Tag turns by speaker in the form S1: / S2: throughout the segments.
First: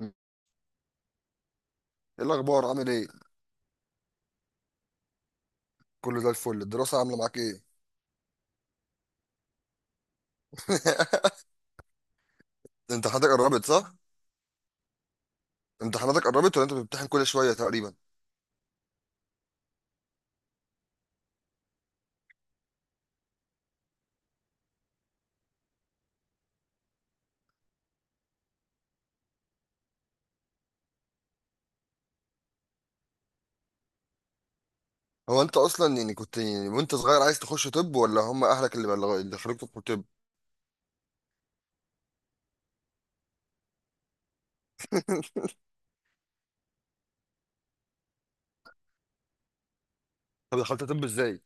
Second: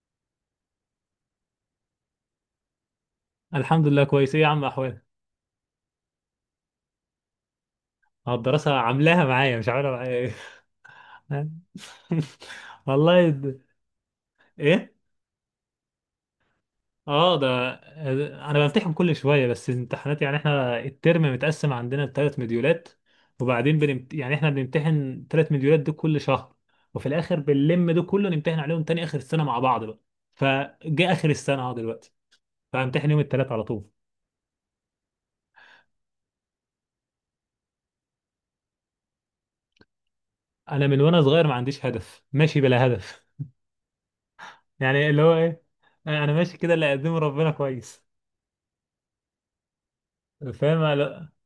S1: ايه؟ الاخبار؟ عامل ايه؟
S2: الحمد لله، كويس. ايه يا عم احوالك؟
S1: كله زي الفل. الدراسه عامله معاك ايه؟
S2: اه، الدراسة عاملاها معايا مش عاملة معايا ايه.
S1: امتحاناتك
S2: والله
S1: قربت، صح؟
S2: ايه.
S1: امتحاناتك قربت ولا انت بتمتحن كل
S2: اه ده
S1: شويه تقريبا؟
S2: انا بمتحن كل شوية، بس الامتحانات يعني احنا الترم متقسم عندنا لثلاث مديولات. وبعدين يعني احنا بنمتحن ثلاث مديولات دول كل شهر، وفي الاخر بنلم دول كله نمتحن عليهم تاني اخر السنة مع بعض بقى. فجاء اخر السنة اهو دلوقتي، فامتحن يوم الثلاث على طول.
S1: هو انت اصلا يعني كنت يعني وانت صغير عايز تخش طب، ولا هم اهلك اللي خلوك تدخل طب؟
S2: انا من وانا صغير ما عنديش هدف، ماشي بلا هدف، يعني اللي هو ايه، انا ماشي كده، اللي يقدمه ربنا كويس
S1: طب
S2: فاهم.
S1: دخلت طب
S2: لا،
S1: ازاي؟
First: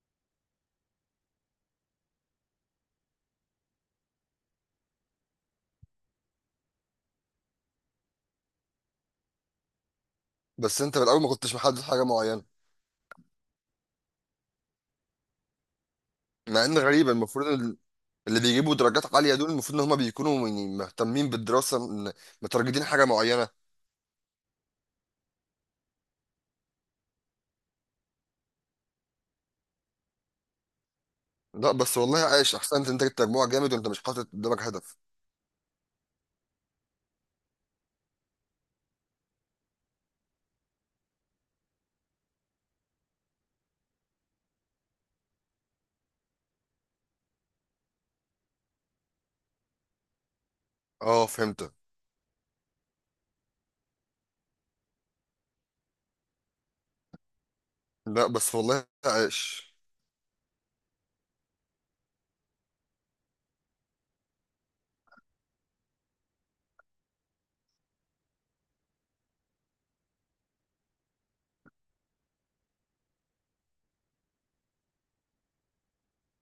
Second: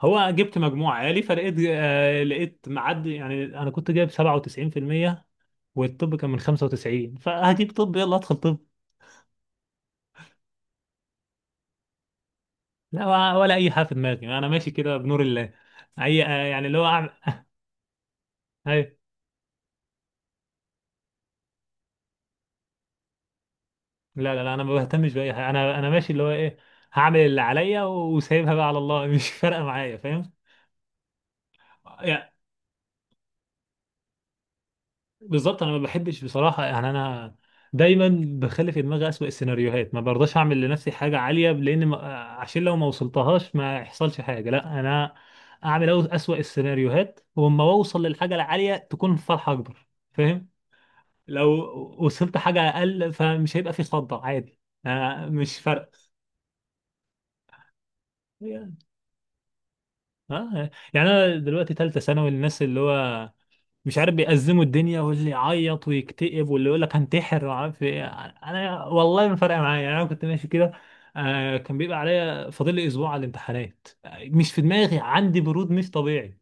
S2: هو جبت مجموع عالي، فلقيت لقيت معدي، يعني انا كنت جايب 97%، والطب كان من 95، فهجيب طب، يلا ادخل طب.
S1: بس انت من الاول ما كنتش محدد حاجه معينه؟
S2: لا، ولا ولا اي حاجه في دماغي، انا ماشي كده بنور الله. اي
S1: مع
S2: يعني اللي
S1: ان
S2: هو اعمل
S1: غريبه، المفروض اللي بيجيبوا
S2: اي.
S1: درجات عاليه دول المفروض ان هم بيكونوا يعني مهتمين بالدراسه، مترجتين حاجه معينه.
S2: لا لا لا، انا ما بهتمش باي حاجه، انا ماشي اللي هو ايه، هعمل اللي عليا وسايبها بقى على الله. مش فارقه معايا فاهم.
S1: لا بس والله عايش، احسنت، انت جبت مجموع جامد وانت مش حاطط قدامك هدف.
S2: بالظبط، انا ما بحبش بصراحه، يعني انا دايما بخلي في دماغي اسوأ السيناريوهات، ما برضاش اعمل لنفسي حاجه عاليه لان ما... عشان لو ما وصلتهاش ما يحصلش حاجه، لا انا اعمل اسوأ السيناريوهات، واما اوصل للحاجه العاليه تكون فرحه اكبر فاهم.
S1: اه،
S2: لو
S1: فهمت.
S2: وصلت حاجه اقل فمش هيبقى في خضه، عادي، أنا مش فارق.
S1: لا بس والله عايش.
S2: اه، يعني انا دلوقتي ثالثه ثانوي، الناس اللي هو مش عارف بيأزموا الدنيا، واللي يعيط ويكتئب، واللي يقول لك هنتحر وعارف ايه. انا والله ما فارقه معايا، يعني انا كنت ماشي كده. آه، كان بيبقى عليا فاضل لي اسبوع على الامتحانات، مش في دماغي، عندي برود مش طبيعي.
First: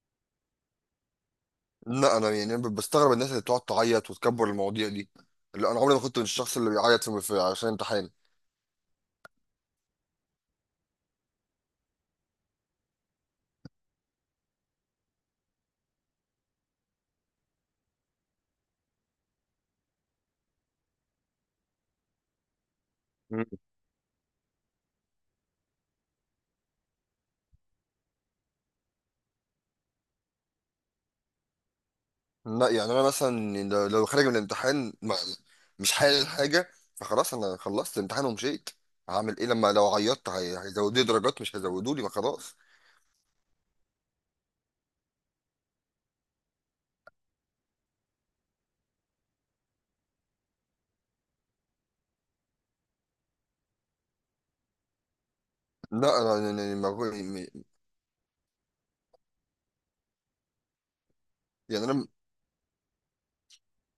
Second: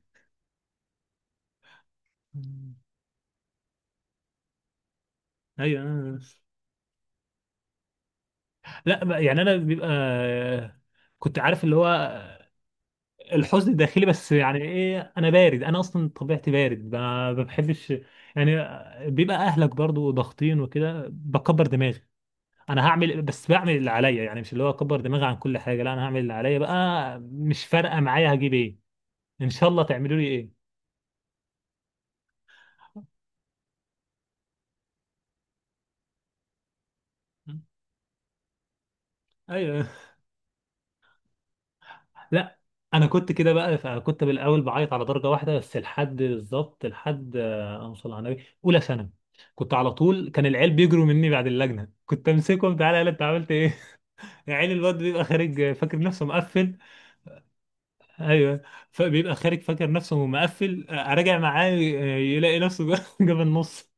S1: لا انا يعني
S2: مم.
S1: بستغرب الناس اللي بتقعد تعيط وتكبر المواضيع دي. لا انا
S2: ايوه
S1: عمري ما
S2: آه.
S1: كنت من الشخص اللي بيعيط عشان امتحان.
S2: لا بقى- يعني انا بيبقى كنت عارف اللي هو الحزن الداخلي، بس يعني ايه، انا بارد، انا اصلا طبيعتي بارد، ما بحبش يعني. بيبقى اهلك برضو ضاغطين وكده بكبر دماغي، انا هعمل،
S1: مم.
S2: بس بعمل اللي عليا، يعني مش اللي هو اكبر دماغي عن كل حاجه، لا انا هعمل اللي عليا بقى، مش فارقه معايا هجيب ايه. ان شاء الله تعملوا لي ايه.
S1: لا يعني انا مثلا يعني لو خارج من الامتحان ما مش حالل حاجه، فخلاص انا خلصت الامتحان ومشيت. هعمل ايه لما
S2: ايوه.
S1: لو عيطت؟ هيزودوا لي درجات؟ مش هيزودوا لي، ما خلاص.
S2: لا، انا كنت كده بقى، فكنت بالاول بعيط على درجه واحده بس، لحد بالظبط لحد اوصل على النبي اولى ثانوي. كنت على طول كان العيال بيجروا مني بعد اللجنه، كنت امسكهم تعالى يلا انت عملت ايه. عيل الواد بيبقى خارج فاكر
S1: لا
S2: نفسه
S1: انا يعني
S2: مقفل.
S1: ما بقول- يعني
S2: ايوه. فبيبقى خارج فاكر نفسه مقفل، راجع معاه
S1: يعني انا.
S2: يلاقي نفسه جاب النص.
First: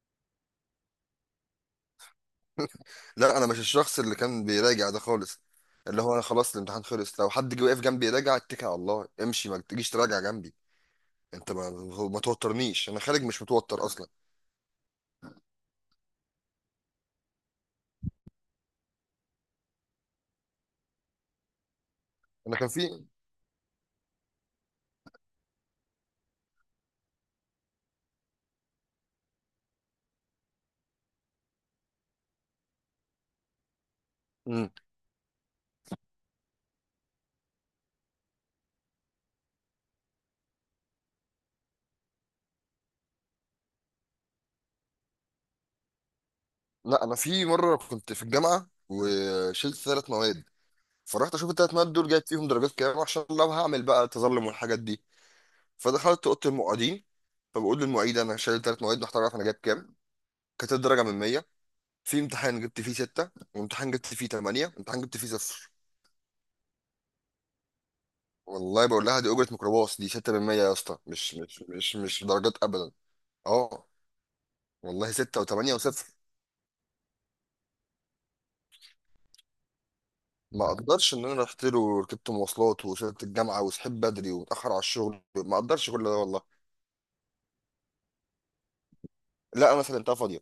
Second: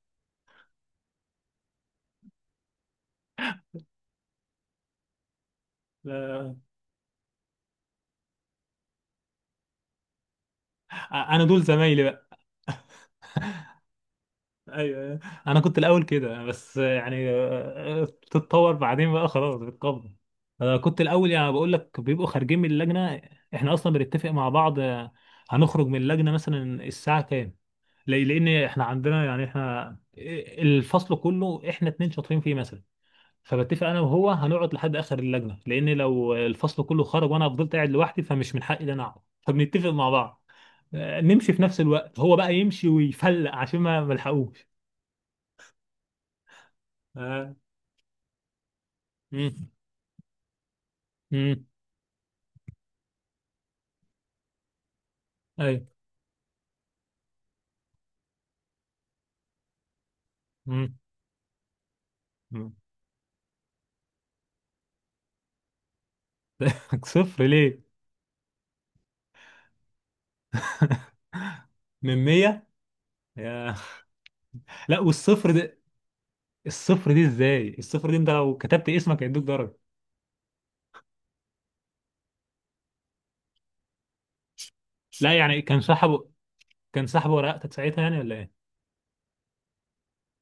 S1: لا انا مش الشخص اللي كان بيراجع ده خالص، اللي هو انا خلاص، الامتحان خلص، لو حد جه واقف جنبي يراجع اتكل على الله امشي، ما تجيش تراجع جنبي.
S2: انا
S1: انت
S2: دول
S1: ما
S2: زمايلي
S1: ما
S2: بقى.
S1: توترنيش، انا خارج مش متوتر اصلا.
S2: ايوه أيوة. انا كنت الاول كده، بس يعني تتطور بعدين بقى، خلاص بتقبل. أنا كنت الاول يعني بقول لك بيبقوا
S1: انا
S2: خارجين
S1: كان
S2: من
S1: في.
S2: اللجنه، احنا اصلا بنتفق مع بعض، هنخرج من اللجنه مثلا الساعه كام. لان احنا عندنا، يعني احنا الفصل كله احنا اتنين شاطرين فيه مثلا، فبتفق انا وهو
S1: مم.
S2: هنقعد لحد اخر اللجنه، لان لو الفصل كله خرج وانا فضلت قاعد لوحدي فمش من حقي ان انا اقعد، فبنتفق مع بعض نمشي في نفس الوقت، هو بقى يمشي ويفلق عشان ما ملحقوش.
S1: لا انا في
S2: آه.
S1: مره كنت في الجامعه
S2: مم.
S1: وشلت ثلاث مواد، فرحت اشوف
S2: مم.
S1: الثلاث مواد دول جايب فيهم درجات كام، عشان لو هعمل بقى تظلم والحاجات دي.
S2: ايوه.
S1: فدخلت اوضه المعيدين، فبقول للمعيد: انا شايل ثلاث مواد، محتاج اعرف انا جايب كام. كانت
S2: مم.
S1: الدرجه من 100، في امتحان
S2: مم.
S1: جبت فيه 6، وامتحان جبت فيه 8، وامتحان جبت فيه 0.
S2: صفر ليه؟
S1: والله بقول لها: دي اجره ميكروباص، دي 6 من 100 يا اسطى، مش مش مش
S2: من
S1: مش درجات
S2: 100
S1: ابدا.
S2: يا.
S1: اه
S2: لا
S1: والله، 6 و8
S2: والصفر ده،
S1: و0.
S2: الصفر دي ازاي، الصفر دي انت لو كتبت اسمك هيدوك درجه.
S1: ما اقدرش ان انا رحت له وركبت مواصلات وصلت الجامعه وصحيت بدري واتاخر على الشغل،
S2: لا
S1: ما
S2: يعني كان
S1: اقدرش كل ده
S2: سحبه،
S1: والله.
S2: كان سحبه ورقتك ساعتها يعني ولا ايه؟
S1: لا انا سلمتها فاضيه.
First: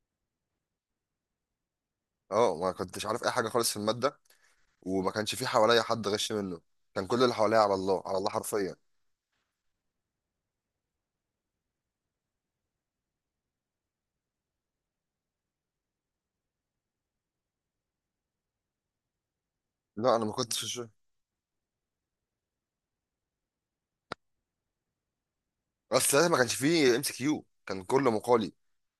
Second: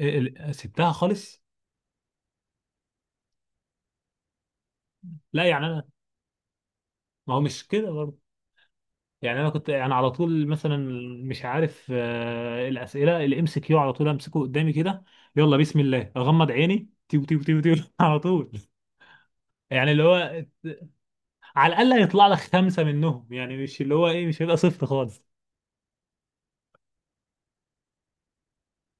S2: إيه- سبتها خالص.
S1: اه، ما كنتش عارف اي حاجه خالص في الماده، وما كانش
S2: لا
S1: في
S2: يعني
S1: حواليا
S2: انا،
S1: حد غش منه، كان كل اللي
S2: ما هو
S1: حواليا
S2: مش
S1: على
S2: كده
S1: الله على
S2: برضه،
S1: الله حرفيا.
S2: يعني انا كنت انا على طول مثلا مش عارف، الاسئله اللي امسك كيو على طول امسكه قدامي كده، يلا بسم الله اغمض عيني تيو تيو تيو تيو على طول، يعني اللي
S1: لا انا ما
S2: هو
S1: كنتش في الشغل.
S2: على الاقل هيطلع لك خمسه منهم، يعني مش اللي هو ايه مش هيبقى صفر خالص.
S1: بس ساعتها ما كانش فيه ام سي كيو، كان كله مقالي.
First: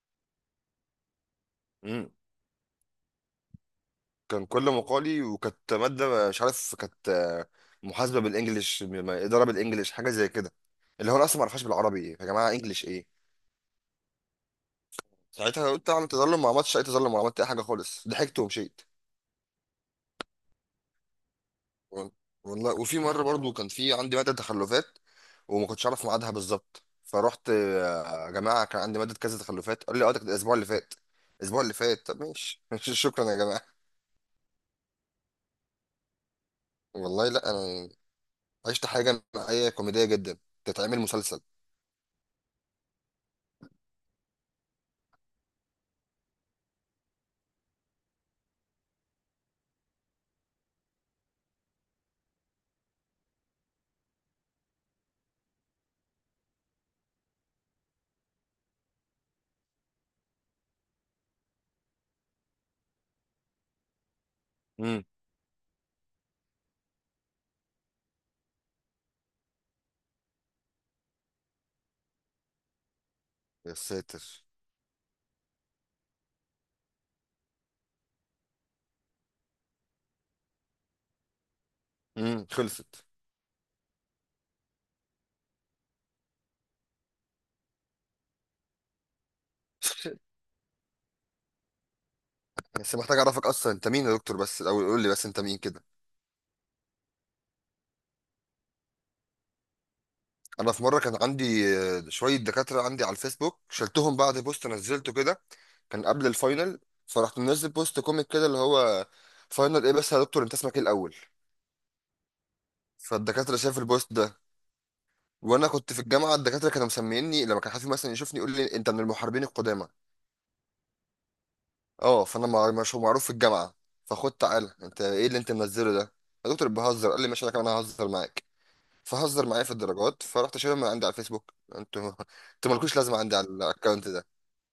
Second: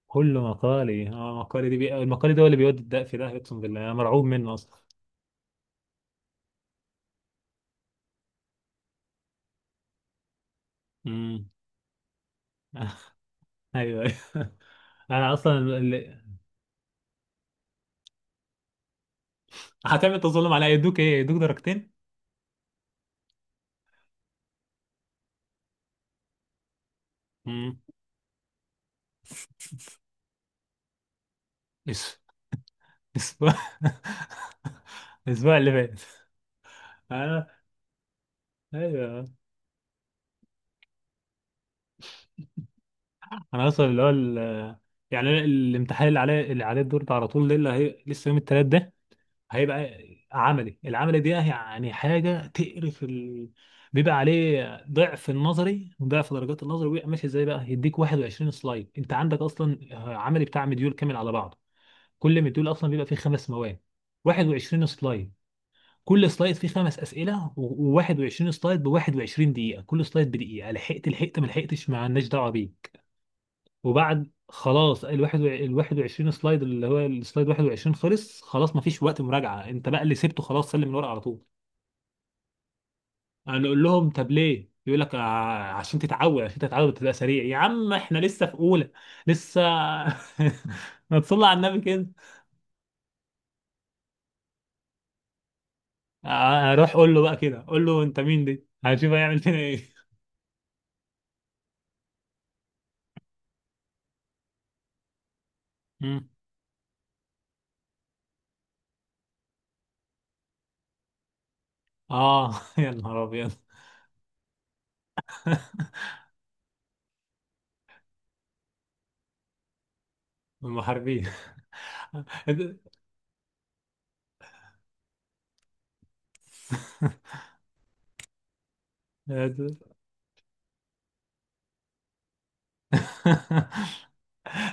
S2: كل مقالي، اه مقالي
S1: امم
S2: المقالي ده هو اللي بيودي الدق في ده، اقسم بالله انا مرعوب
S1: كان
S2: منه
S1: كله
S2: اصلا.
S1: مقالي، وكانت ماده مش عارف كانت، محاسبه بالانجلش، اداره بالانجلش، حاجه زي كده. اللي هو انا اصلا ما
S2: امم
S1: اعرفهاش بالعربي يا جماعه، انجلش ايه.
S2: ايوه أيوة. انا اصلا
S1: ساعتها قلت اعمل
S2: اللي...
S1: تظلم، ما عملتش اي تظلم ولا عملت اي حاجه خالص، ضحكت ومشيت.
S2: هتعمل تظلم عليا يدوك ايه؟ يدوك درجتين.
S1: والله وفي مره برضو كان في عندي ماده تخلفات، وما كنتش اعرف ميعادها بالظبط. فرحت
S2: امم
S1: يا جماعه كان عندي ماده كذا تخلفات، قال لي: اه، ده كانت الاسبوع اللي فات. الاسبوع اللي فات؟
S2: اسف،
S1: طب ماشي، شكرا يا
S2: اسف
S1: جماعه.
S2: الاسبوع اللي فات.
S1: والله
S2: انا
S1: لا انا عشت حاجه
S2: ايوه.
S1: معايا كوميديه جدا، تتعمل مسلسل.
S2: انا اصلا اللي هو يعني أنا الامتحان اللي عليه، اللي عليه الدور ده على طول، ده اللي هي لسه يوم التلات ده، هيبقى عملي، العملي دي يعني يعني حاجه تقرف بيبقى عليه ضعف النظري، وضعف درجات النظري، وبيبقى ماشي ازاي بقى، يديك 21 سلايد انت عندك اصلا، عملي بتاع مديول كامل على بعضه، كل مديول اصلا بيبقى فيه خمس مواد، 21
S1: امم
S2: سلايد، كل سلايد فيه خمس اسئله، و21 سلايد ب 21 دقيقه، كل سلايد بدقيقه، لحقت لحقت ما لحقتش ما لناش دعوه بيه.
S1: يا
S2: وبعد
S1: ساتر.
S2: خلاص الواحد ال 21 سلايد، اللي هو السلايد 21 خلص، خلاص مفيش وقت مراجعه، انت بقى اللي سبته خلاص، سلم الورقه على طول.
S1: خلصت.
S2: انا اقول لهم طب ليه، يقول لك عشان تتعود عشان تتعود تبقى سريع، يا عم احنا لسه في اولى، لسه". ما تصلي على النبي كده.
S1: بس محتاج اعرفك اصلا انت مين يا دكتور، بس الاول قول لي بس انت مين كده.
S2: اروح اقول له بقى كده، اقول له انت مين دي، هنشوف هيعمل فينا ايه.
S1: انا في مره كان عندي شويه دكاتره عندي على الفيسبوك شلتهم بعد بوست نزلته كده. كان قبل
S2: مم.
S1: الفاينل، فرحت منزل بوست كوميك كده اللي هو: فاينل ايه بس يا دكتور؟ انت اسمك ايه الاول؟
S2: اه يا نهار ابيض.
S1: فالدكاتره شاف البوست ده، وانا كنت في الجامعه الدكاتره كانوا مسميني، لما كان حد مثلا يشوفني يقول لي: انت من المحاربين القدامى.
S2: المحاربين.
S1: اه، فانا مش معروف في الجامعه. فخد تعالى، انت ايه اللي انت منزله ده يا دكتور؟ بهزر. قال لي: ماشي انا كمان ههزر معاك، فهزر معايا في الدرجات. فرحت شايلهم من عندي على الفيسبوك، انتوا انتوا مالكوش لازمه عندي على الاكونت ده.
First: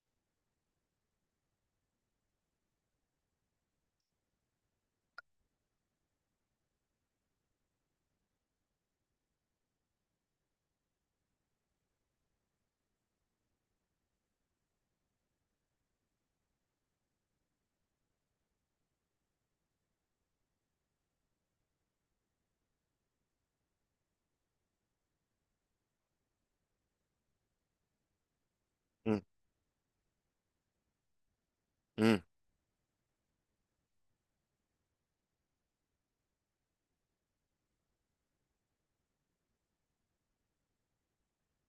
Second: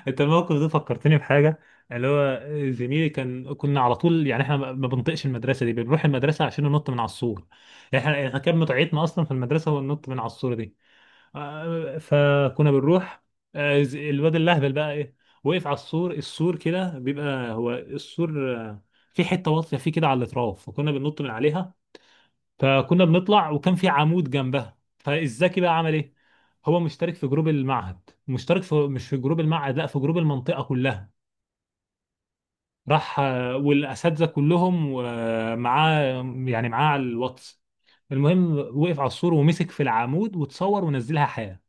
S2: انت الموقف ده فكرتني بحاجه، اللي هو زميلي كان، كنا على طول يعني احنا ما بنطقش المدرسه دي، بنروح المدرسه عشان ننط من على السور، احنا احنا كان متعتنا اصلا في المدرسه هو النط من على السور دي. آه، فكنا بنروح، الواد اللهبل بقى ايه، وقف على السور، السور كده بيبقى هو السور في حته واطيه فيه كده على الاطراف فكنا بننط من عليها. فكنا بنطلع وكان في عمود جنبها، فالزكي بقى عمل ايه، هو مشترك في جروب المعهد، مشترك في مش في جروب المعهد لا في جروب المنطقة كلها،
S1: امم
S2: راح والأساتذة كلهم ومعاه، يعني معاه على الواتس. المهم وقف على السور ومسك في العمود وتصور ونزلها حياة.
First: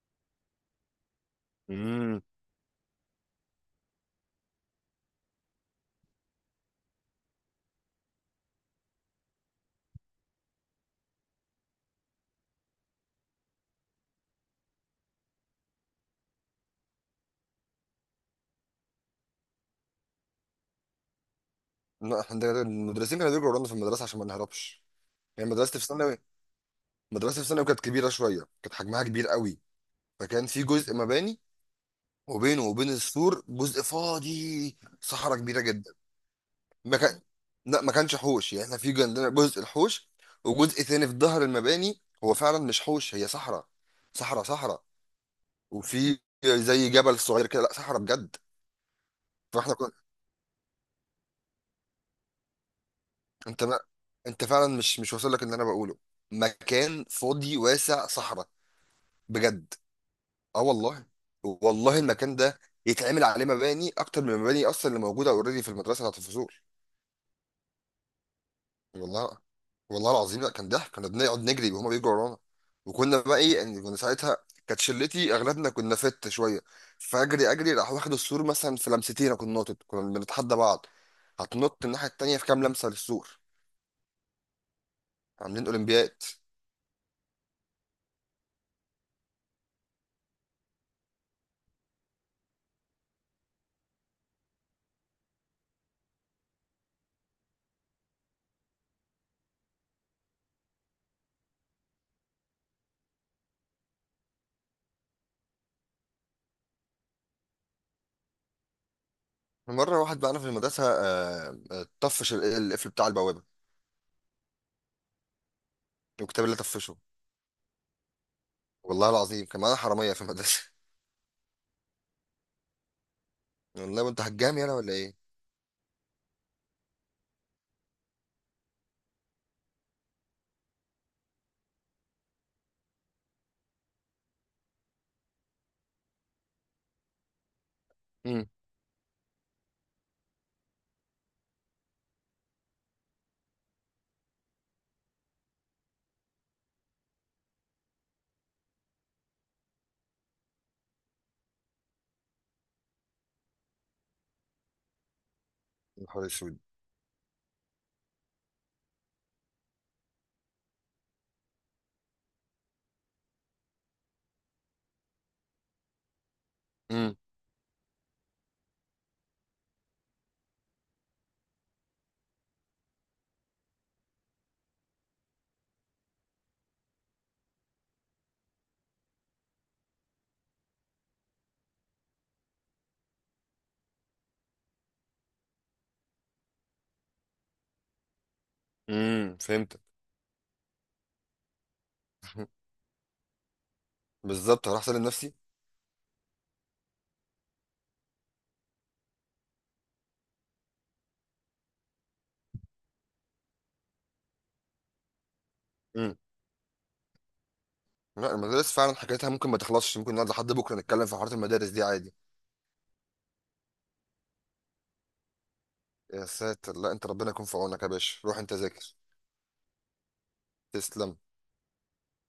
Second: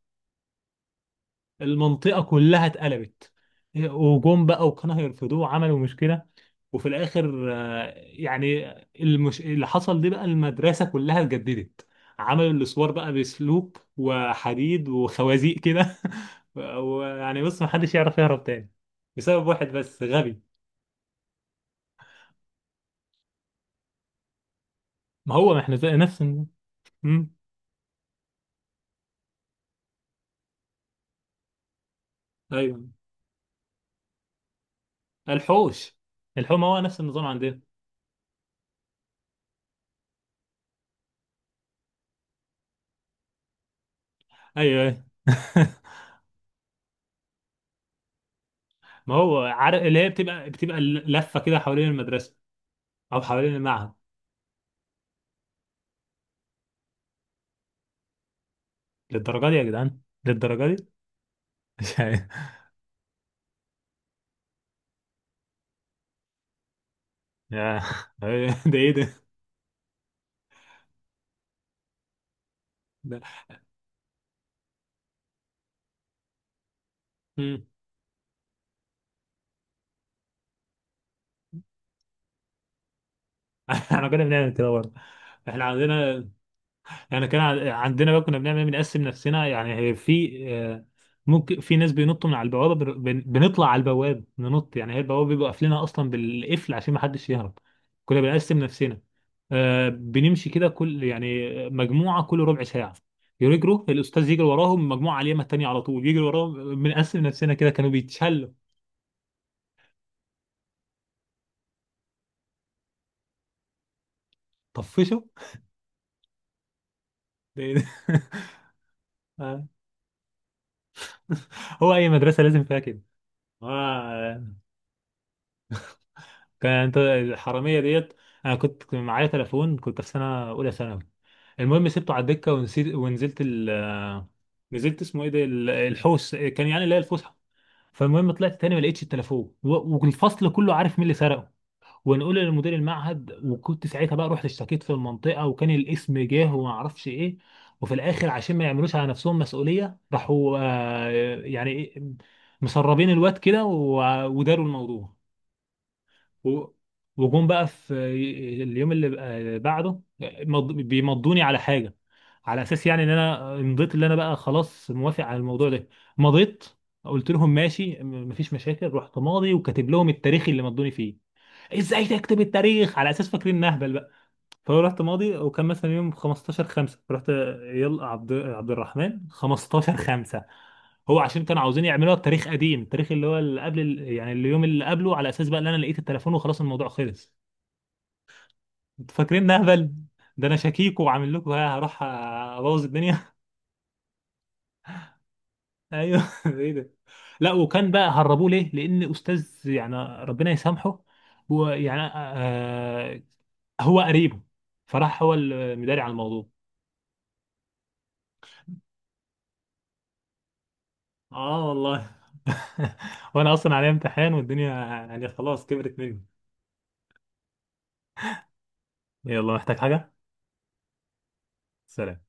S1: امم
S2: المنطقة كلها اتقلبت، وجم بقى وكانوا هيرفضوه وعملوا مشكلة، وفي الآخر يعني اللي حصل دي بقى، المدرسة كلها اتجددت، عملوا الأسوار بقى بسلوب وحديد وخوازيق كده. ويعني بص محدش يعرف يهرب تاني، بسبب واحد بس غبي.
S1: لا احنا المدرسين كانوا بيجروا ورانا في المدرسه عشان ما نهربش.
S2: ما
S1: يعني
S2: هو ما احنا نفس مم.
S1: مدرستي في ثانوي كانت كبيره شويه، كانت حجمها كبير قوي. فكان في جزء مباني، وبينه
S2: ايوه.
S1: وبين السور جزء فاضي، صحراء كبيره
S2: الحوش،
S1: جدا.
S2: الحوش ما هو
S1: ما
S2: نفس
S1: كان.
S2: النظام عندنا.
S1: لا ما كانش حوش، يعني احنا في عندنا جزء الحوش، وجزء ثاني في ظهر المباني هو فعلا مش حوش، هي صحراء. صحراء
S2: ايوه
S1: صحراء.
S2: أيوة.
S1: وفي زي جبل صغير كده، لا صحراء بجد.
S2: ما هو
S1: فاحنا
S2: عارف اللي هي بتبقى بتبقى لفة كده حوالين المدرسة او حوالين
S1: انت ما...
S2: المعهد.
S1: انت فعلا مش واصل لك اللي انا بقوله، مكان فاضي واسع، صحراء
S2: للدرجة دي يا
S1: بجد.
S2: جدعان؟
S1: اه
S2: للدرجة دي؟
S1: والله، والله
S2: مش عارف.
S1: المكان ده يتعمل عليه مباني اكتر من المباني اصلا اللي موجوده اوريدي في المدرسه بتاعت الفصول.
S2: يا ده ايه ده.
S1: والله، والله العظيم لا كان ضحك، كنا بنقعد نجري وهما بيجروا ورانا. وكنا بقى
S2: ده-
S1: ايه، يعني كنا ساعتها كانت شلتي اغلبنا كنا فت شويه، فاجري
S2: مم.
S1: اجري راح واخد السور مثلا في لمستين، أنا كنت ناطط، كنا بنتحدى بعض: هتنط الناحيه التانيه في كام لمسه للسور؟
S2: احنا كنا بنعمل كده برضه. احنا
S1: عاملين اولمبياد.
S2: عندنا، احنا كان عندنا بقى كنا بنعمل، بنقسم نفسنا، يعني هي في ممكن في ناس بينطوا من على البوابه، بنطلع على البواب ننط، يعني هي البوابه بيبقوا قافلينها اصلا بالقفل عشان ما حدش يهرب. كنا بنقسم نفسنا بنمشي كده كل يعني مجموعه كل ربع ساعه يجروا، الاستاذ يجري وراهم، مجموعه على اليمه التانيه على طول يجري وراهم، بنقسم نفسنا كده كانوا بيتشلوا.
S1: مرة واحد بقى في المدرسة طفش القفل بتاع البوابة،
S2: طفشه.
S1: الكتاب اللي طفشه.
S2: ده-
S1: والله العظيم كان
S2: آه.
S1: معانا حرامية في المدرسة.
S2: هو اي مدرسه لازم فيها كده.
S1: والله وانت
S2: آه.
S1: هتجامي انا ولا ايه؟
S2: كانت الحراميه ديت، انا كنت معايا تليفون كنت في سنه اولى ثانوي، المهم سبته على الدكه ونسيت ونزلت ال نزلت اسمه ايه ده الحوش كان يعني اللي هي الفسحه. فالمهم
S1: امم
S2: طلعت تاني ما لقيتش التليفون، والفصل كله عارف مين اللي سرقه. ونقول لمدير المعهد، وكنت ساعتها بقى رحت اشتكيت في المنطقه، وكان الاسم جه وما اعرفش ايه. وفي الاخر عشان ما يعملوش على نفسهم مسؤوليه راحوا يعني مسربين الواد كده، وداروا الموضوع.
S1: يا نهار اسود.
S2: و وجم بقى في اليوم اللي بعده بيمضوني على حاجه، على اساس يعني ان انا مضيت، اللي انا بقى خلاص موافق على الموضوع ده، مضيت.
S1: امم
S2: قلت لهم ماشي، مفيش مشاكل، رحت ماضي وكاتب لهم التاريخ اللي مضوني فيه. ازاي تكتب التاريخ؟ على اساس فاكرين نهبل بقى. فهو رحت ماضي وكان مثلا يوم 15 5، رحت يلا عبد عبد الرحمن 15 5. هو عشان كانوا عاوزين يعملوها بتاريخ قديم، التاريخ اللي هو اللي قبل يعني اليوم اللي قبله، على اساس بقى ان انا لقيت التليفون وخلاص الموضوع خلص. انتوا فاكرين
S1: فهمتك.
S2: نهبل. ده انا شكيك وعامل لكم ها هروح ابوظ الدنيا.
S1: بالظبط، هروح اسلم نفسي.
S2: ايوه ايه ده. لا، وكان بقى هربوه ليه، لان استاذ، يعني ربنا يسامحه، هو يعني هو قريبه، فراح هو المداري على
S1: امم
S2: الموضوع.
S1: لا المدارس فعلا حكايتها ممكن ما تخلصش، ممكن نقعد لحد بكرة نتكلم في حوارات
S2: اه
S1: المدارس دي عادي.
S2: والله. وانا اصلا عليا امتحان والدنيا، يعني خلاص كبرت مني.
S1: يا ساتر، لا انت ربنا يكون في عونك يا باشا، روح انت ذاكر.
S2: يلا، محتاج حاجة؟
S1: تسلم.
S2: سلام.